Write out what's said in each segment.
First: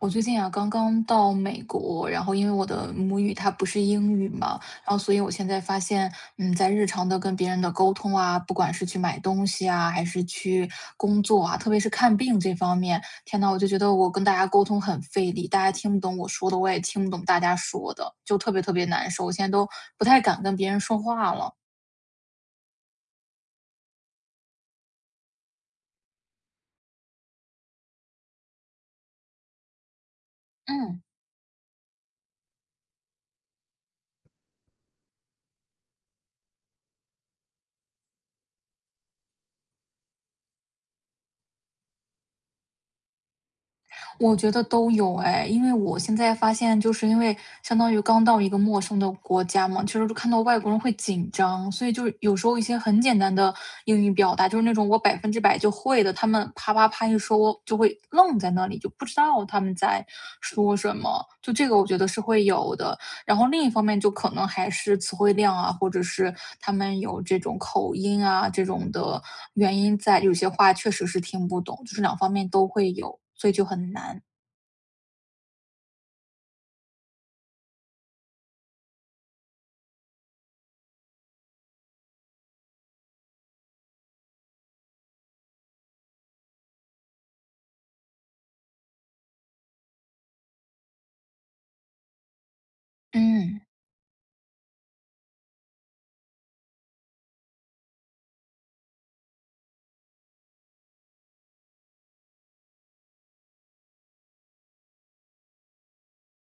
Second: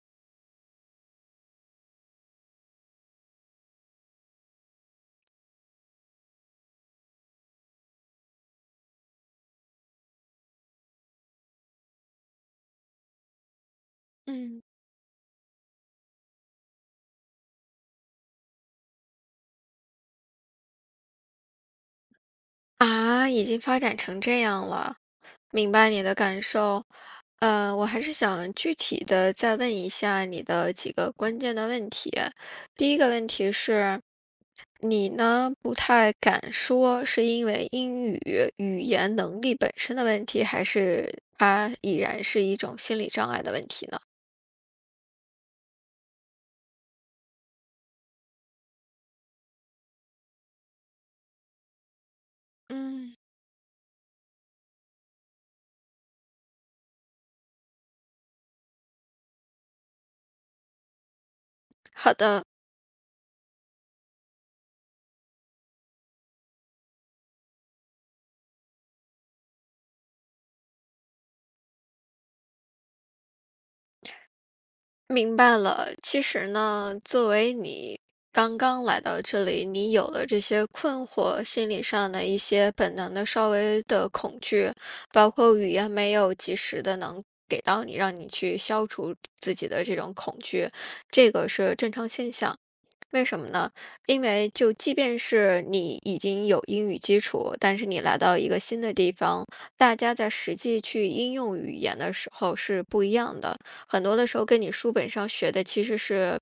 我最近啊，刚刚到美国，然后因为我的母语它不是英语嘛，然后所以我现在发现，在日常的跟别人的沟通啊，不管是去买东西啊，还是去工作啊，特别是看病这方面，天呐，我就觉得我跟大家沟嗯，通很费力，大家听不懂我说的，我也听不懂大家说的，就特别特别难受，我现在都不太敢跟别人说话了。啊，已经发展成这样了，明白你的感受。我还是想具体的再问一下你的几嗯。个关键的问题。第一个问题是，你呢不太敢说，是因为英语语言能力本身的问题，还是它已然是一种心理障碍的问题呢？我觉得都有哎，因为我现在发现，就是因为相当于刚到一个陌生的国家嘛，其实就看到外国人会紧张，所以就是有时候一些很嗯，简单的英语表达，就是那种我百分之百就会的，他们啪啪啪一说，我就会愣在那里，就不知道他们在说什么。就这个，我觉得好是会的。有的。然后另一方面就可能还是词汇量啊，或者是他们有这种口音啊，这种的原因在，有些话确实是听不懂，就是两方面都会有，所以就很难。明白了，其实呢，作为你刚刚来到这里，你有了这些困惑，心理上的一些本能的稍微的恐惧，包括语言没有及时的能给到你，让你去消除自己的这种恐惧，这个是正常现象。为什么嗯。呢？因为就即便是你已经有英语基础，但是你来到一个新的地方，大家在实际去应用语言的时候是不一样的。很多的时候跟你书本上学的其实是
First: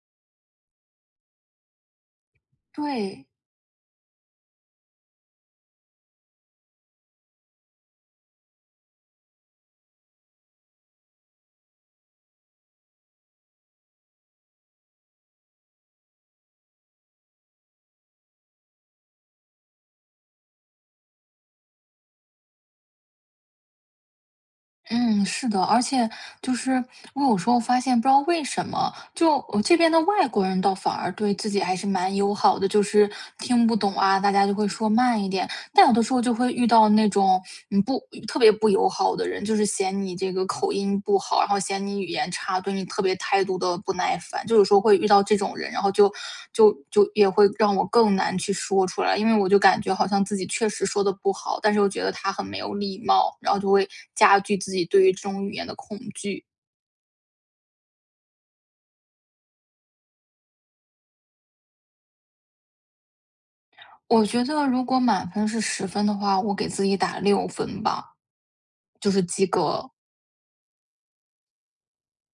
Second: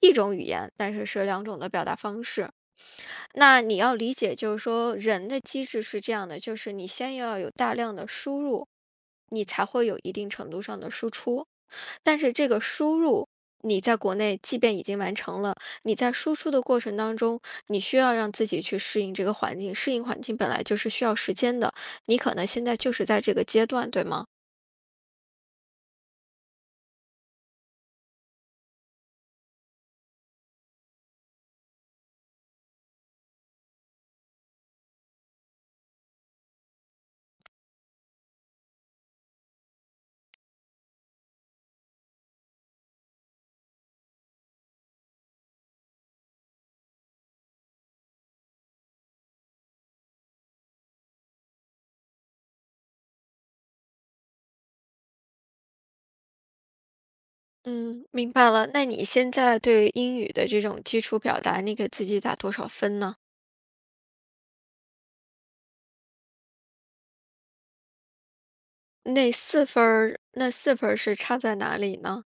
一种语言，但是是两种的表达方式。对，那你要理解，就是说人的机制是这样的，就是你先要有大量的输入，你才会有一定程度上的输出。但是这个输入，你在国内即便已经完成了，你在输出的过程当中，你需要让自己去适应这个环境，适应环境本来就是需要时间的。你可能现在就是在这个阶段，对吗？嗯，是的，而且就是我有时候发现，不知道为什么，就我这边的外国人倒反而对自己还是蛮友好的，就是听不懂啊，大家就会说慢一点，但有的时候就会遇到那种，嗯，不特别不友好的人，就是嫌你这个口音不好，然后嫌你语言差，对你特别态度的不耐烦，就有时候会遇到这种人，然后就也会让我更难去说出来，因为我就感觉好像自己确实说的不好，但是又觉得他很没有礼貌，然后就会加剧自己对于这种语言的恐惧。嗯，明白了。那你现在对英语的这种基础表达，你给自己打多少分呢？我觉得如果满分是十分的话，我给自己打六分吧，就是那及四分格。儿，那四分儿是差在哪里呢？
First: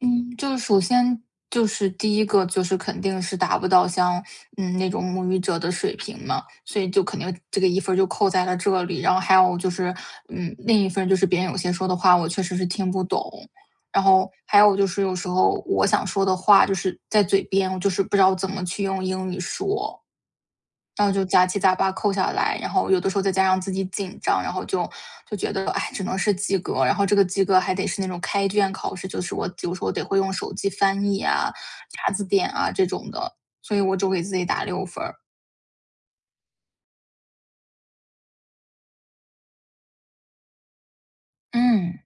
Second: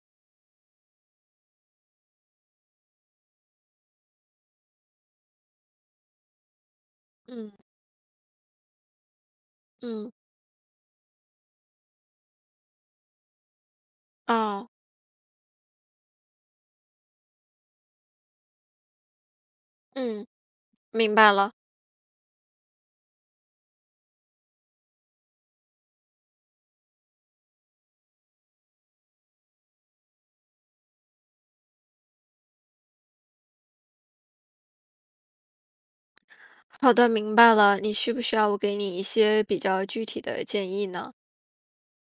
嗯，就是首先就是第一个就是肯定是达不到像，那种母语者的水平嘛，所以就肯定这个嗯，一分儿就扣在了这里。然后还有就是，嗯，另一分儿就是别人有些说的话，我确实是听不懂。然后还哦，有就是有时候我想说的话，就是在嘴边，我就是不知道怎么去用英语说。嗯，然后明就白杂了。七杂八扣下来，然后有的时候再加上自己紧张，然后就觉得，哎，只能是及格，然后这个及格还得是那种开卷考试，就是我有时候得会用手机翻译啊、查字典啊这种的，所以我就给自己打六分儿。好的，明白了。你需不需要我给你一些比较具体的建议呢？嗯。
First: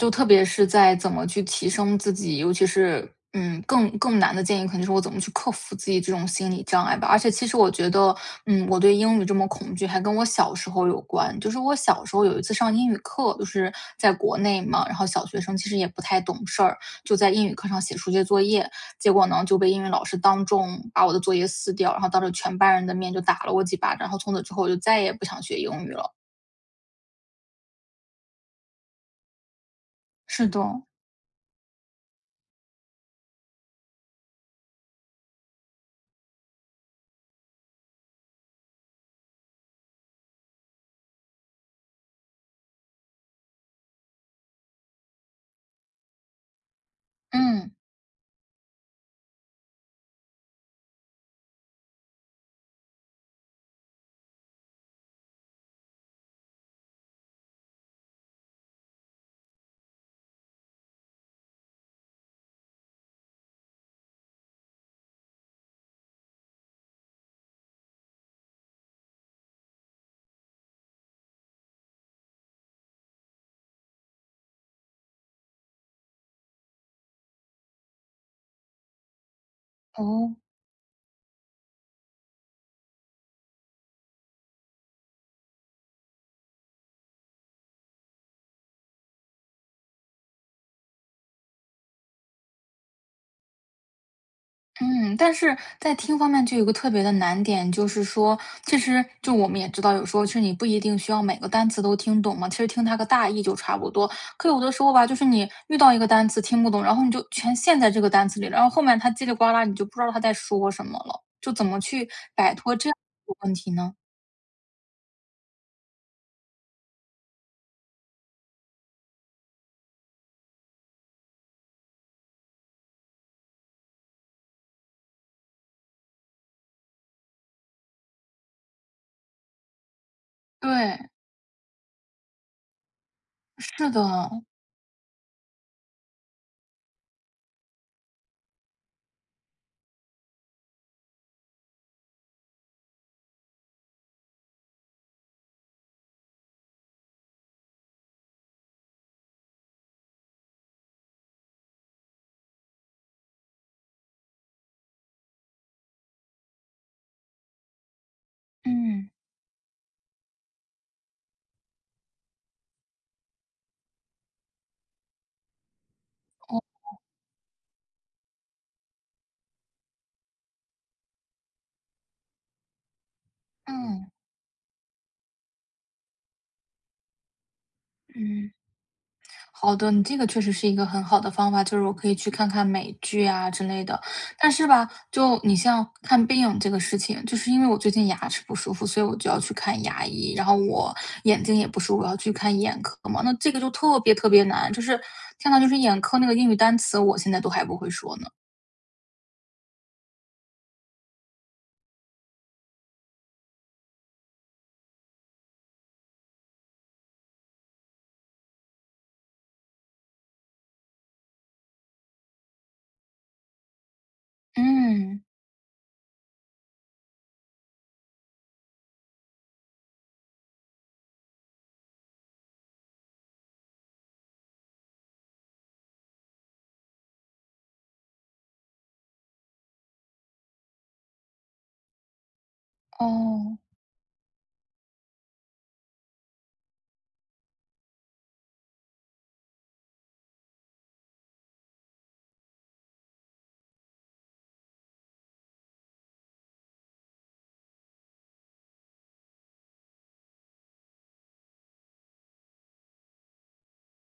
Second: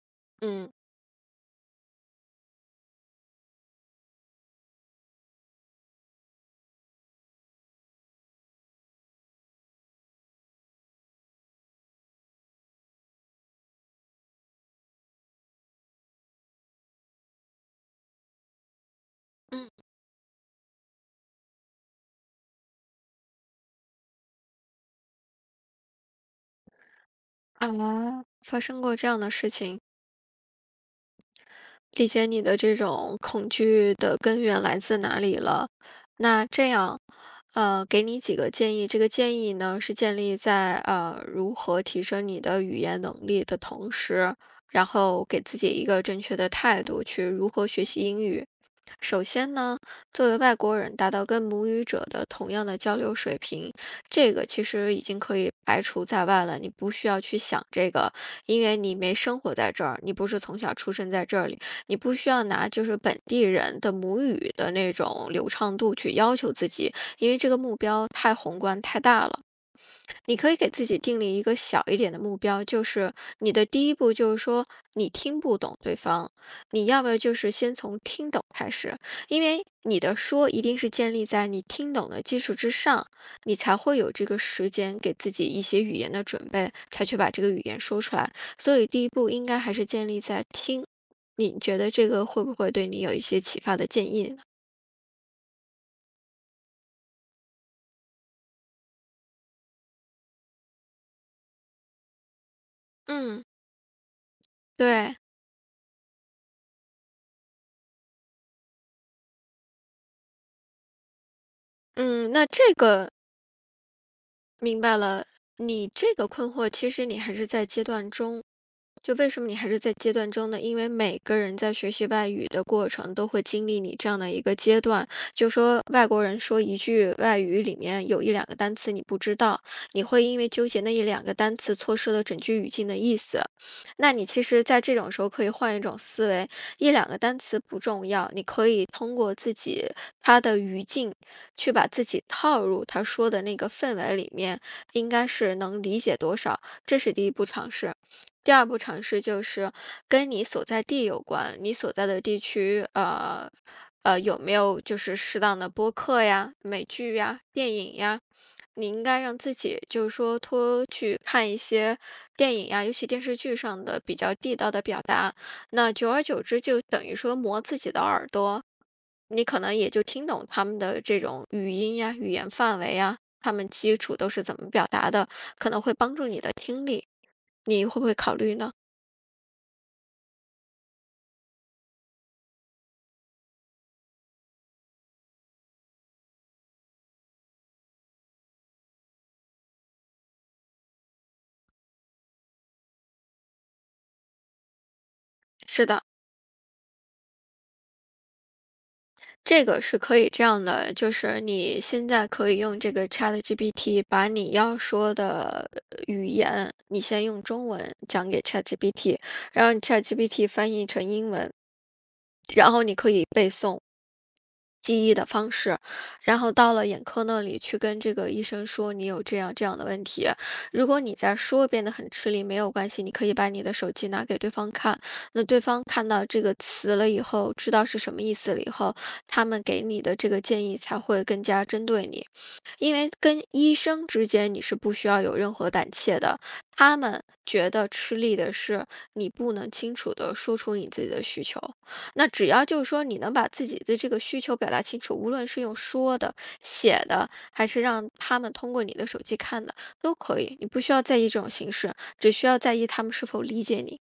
就特别是嗯，在怎么去提升自己，尤其是更难的建议肯定是我怎么去克服自己这种心理障碍吧。而且其实我觉得，我对英语这么恐惧还跟我小时候有关。就是我小时候有一次上英语课，就是在国内嘛，然后小学生其实也不太懂事儿，就在英语课上写数学作业，结果呢就嗯，被英语老师当众把我的作业撕掉，然后当着全班人的面就打了我几巴掌，然后从此之后我就再也不想学英语了。啊，发生过这样的事情。是的，理解你的这种恐惧的根源来自哪里了。那这样，给你几个建议。这个建议呢，是建立在如何提升你的语言能力的同时，然后给自己一个正确的态度去如何嗯。学习英语。首先呢，作为外国人，达到跟母语者的同样的交流水平，这个其实已经可以排除在外了。你不需要去想这个，因为你没生活在这儿，你不是从小出生在这里。你不需要拿就是本地人的母语的那种流畅度去要求自己，因为这个目标太宏观太大了。你可以给自己定立一个小一点的目标，就是你的第一步就是说你听不懂对方，你要不要就是先从听懂开始，因为你的哦，说一定是建立在你听懂的基础之上，你才会有这个时间给自己一些语言的准备，才去把这个语言说出来。所以第一步应该还是建立在听。你觉得这个会不会对你有一些启发的建议呢？嗯，但是在听方面就有个特别的难点，就是说，其实就我们也知道，有时候其实你不一定需要每个单词都听懂嘛，其实听它个大意嗯，就差不多。可有的时候吧，就对，是你遇到一个单词听不懂，然后你就全陷在这个单词里了，然后后面它叽里呱啦，你就不知道它在说什么了，就怎么去嗯，那摆这脱这样个的问题呢？明白了，你这个困惑，其实你还是在阶段中，就为什么你还是在阶段中呢？因为每个人在学习外语的过程都会经历你这样的一个阶段。就说外国人说一句外语里面有一两个单词你不知道，你会因为纠结那对，一两个单词错失了整句语境的意思。是那你的，其实，在这种时候可以换一种思维，一两个单词不重要，你可以通过自己他的语境去把自己套入他说的那个氛围里面，应该是能理解多少，这是第一步尝试。第二步尝试就是跟你所在地有关，你所在的地区，有没有就是适当的播客呀、美剧呀、电影呀？你应嗯，该让自己就是说多去看一些电影呀，尤其电视剧上的比较地道的表达。那久而久哦，之，就等于说磨自己的耳朵，你可能也就听懂他们的这种语音呀、语言范围呀，他们基嗯础都是怎么表达的，可能会帮助你的听力。你会不会考嗯。虑呢？好的，你这个确实是一个很好的方法，就是我可以去看看美剧啊之类的。但是吧，就你像看病这个事情，就是因为我最近牙齿不舒服，所以我就要去看牙医，然后我眼睛也不舒服，我要去看眼科嘛，那这个就特别特别难，就是天呐，就是是眼的，科那个英语单词，我现在都还不会说呢。这个是可以这样的，就是你现在可以用这个 ChatGPT 把你要说的语言，你先用中文讲给 ChatGPT，然后 ChatGPT 翻译成英文，然后你可以背诵。记忆嗯，的方式，然后到了眼科那里去跟这个医生说你有这样这样的问题。如果你再说变得很吃力，没有关系，你可以把你的手机拿给对方看，那对方看到这个词了以后，知道是什么意思了以后，他们给你的这个建议才会更加针对你。因为跟哦。医生之间你是不需要有任何胆怯的，他们觉得吃力的是你不能清楚的说出你自己的需求。那只要就是说你能把自己的这个需求表达清楚，无论是用说的、写的，还是让他们通过你的手机看的，都可以。你不需要在意这种形式，只需要在意他们是否理解你。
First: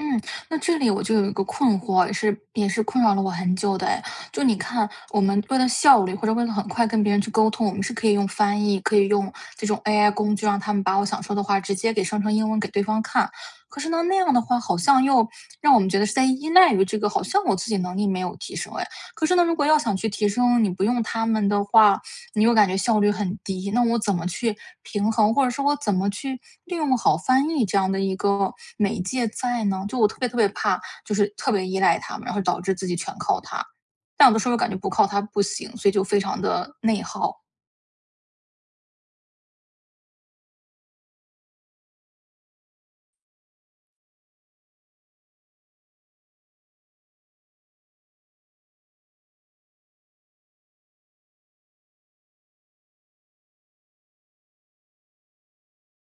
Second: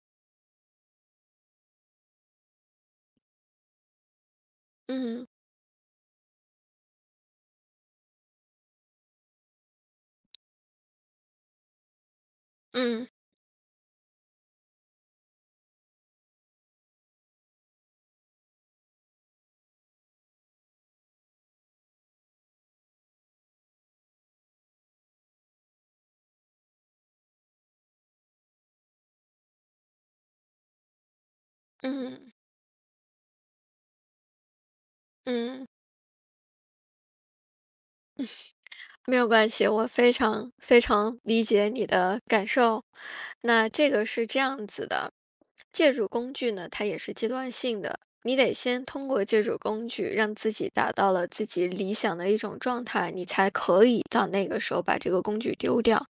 嗯，那这里我就有一个困惑，也是困扰了我很久的哎。就你看，我嗯，们为了效率或者为了很快跟别人去沟通，我们是可以用翻译，可以用这种 AI 工具，让他们把我想说的话直接给生成英文给对方嗯，看。可是呢，那样的话好像又让我们觉得是在依赖于这个，好像我自己能力没有提升哎。可是呢，如果要想去提升，你不用他们的话，你又感觉效率很低，那我怎么去平衡，或者说我怎么去利用好翻译这样的一个媒介在呢？就我特别特别怕，就是特别依赖他们，嗯，然后导致自己全靠它。但有的时候又感觉不靠它不嗯。行，所以就非常的内耗。没有关系，我非常非常理解你的感受。那这个是这样子的，借助工具呢，它也是阶段性的，你得先通过借助工具，让自己达到了自己理想的一种状态，你才可以到那个时候把这个工具丢掉。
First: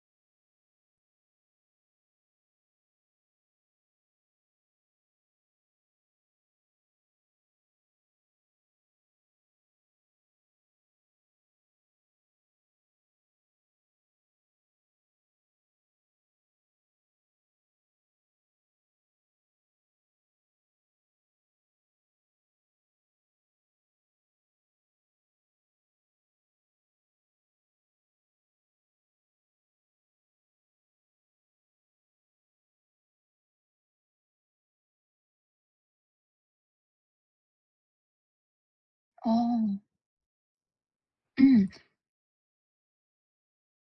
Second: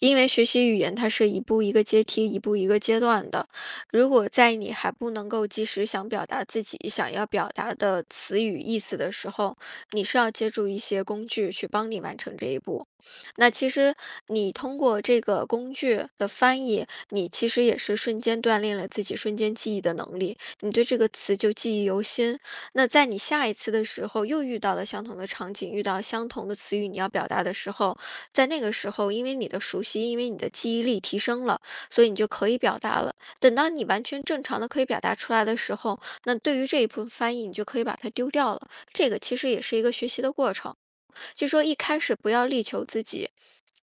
因为学习语言它是一步一个阶梯，一步一个阶段的。如果在你还不能够及时想表达自己想要表达的词语意思的时候，你是要借助一些工具去帮你完成这一步。那其实你通过这个工具的翻译，你其实也是瞬间锻炼了自己瞬间记忆的能力，你对这个词就记忆犹新。那在你下一次的时候又遇到了相同的场景，遇到相同的词语你要表达的时候，在那个时候，因为你的熟悉，因为你的记忆力提升了，所以你就可以表达了。等到你完全正常的可以表达出来的时候，那对于这一部分翻译，你就可以把它丢掉了。这个其实也是哦，一个学习的过程，就说嗯。一开始不要力求自己。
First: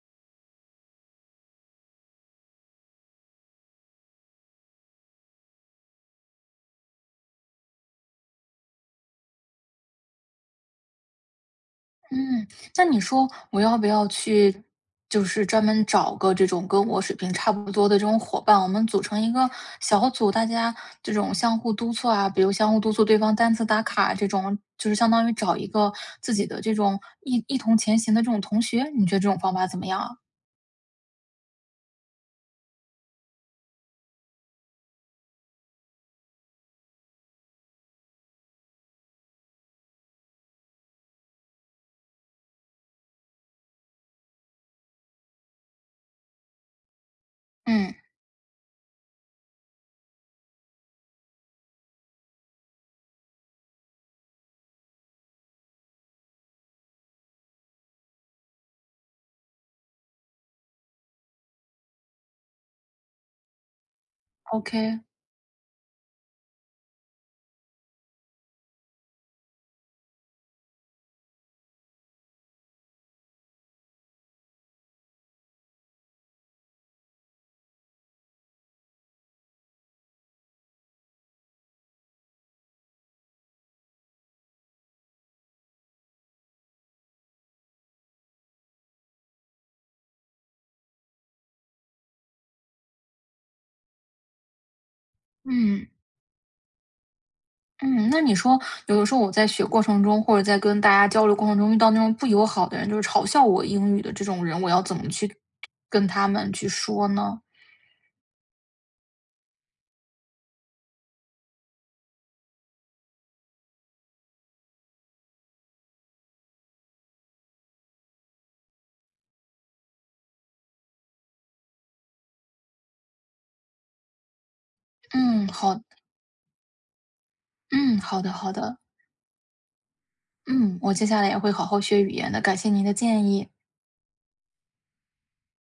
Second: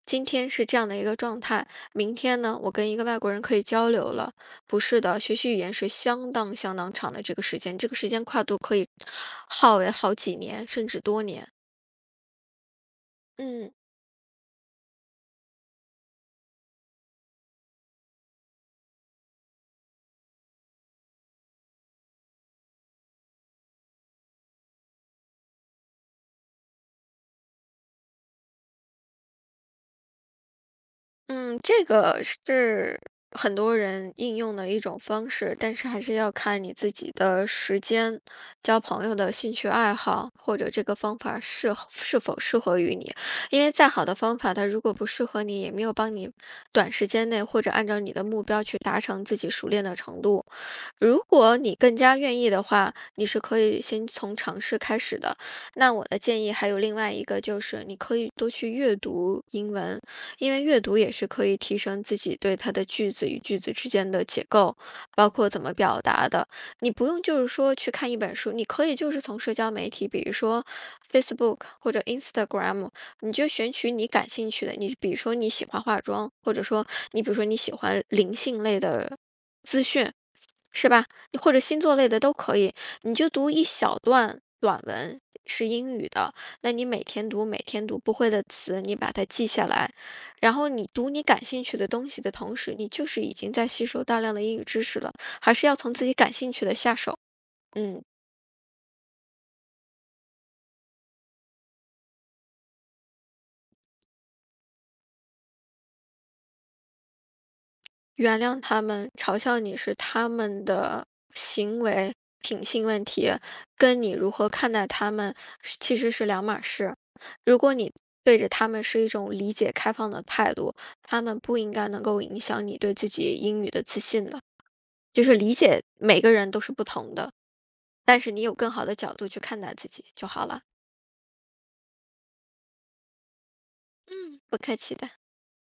今天是这样的一个状态，明天呢，我跟一个外国人可以交流了。不是的，学习语言是相当相当长的这个时间，这个时间跨度可以耗为好几年，甚至多年。嗯，那你说我嗯。要不要去，就是专门找个这种跟我水平差不多的这种伙伴，我们组成一个小组，大家这种相互督促啊，比如相互督促对方单词打卡这种，就是相当于找一个自己的这种一同前行的这种同学，你觉得这种方法怎么样啊？嗯，这个是很多人应用的一种方式，但是还是要看你自己的时间、交朋友的兴趣爱好，或者这个方法适合是否适合于你。因为再好的方法，它如果不适合你，也没有帮你短时间内或者按嗯照你的目标去达成自己熟练的程度。如果你更加愿意的话，你是可以先从尝试开始的。那我的建议还有另外一个，就是你可以多去阅读英文。因为阅读也是可以提升自己对它的句子与句子之间的结构，，OK，包括怎么表达的。你不用就是说去看一本书，你可以就是从社交媒体，比如说 Facebook 或者 Instagram，你就选取你感兴趣的。你比如说你喜欢化妆，或者说你比如说你喜欢灵性类的资讯，是吧？你或者星座类的都可以，你就读一小段短文，是英语的，那你每天读，每天读不会的词，你把它记下来，然后你读你感兴趣的东西的同时，你就是已经在吸收大量的英语知识了，还是要嗯。从自己感兴趣的下手。嗯。嗯，那你说，有的时候我在学过程中，或者在跟大家交流过程中，遇到那种不友好的人，就是嘲笑我英语的这种人，我要怎么去跟他们去说呢？原谅他们，嘲笑你是他们的行为、品性问题，跟你如何看待他们是其实是两码事。如果你对着他们是一种理解、开放的态度，他们不应该能够影响你对自己英语的自信的。就是嗯，理好，解每个人都是不同的，嗯，但好的，是你好有更的，好的角度去看待自己就好了。嗯，我接下来也会好好学语言的，感谢您的建议。嗯，不客气的。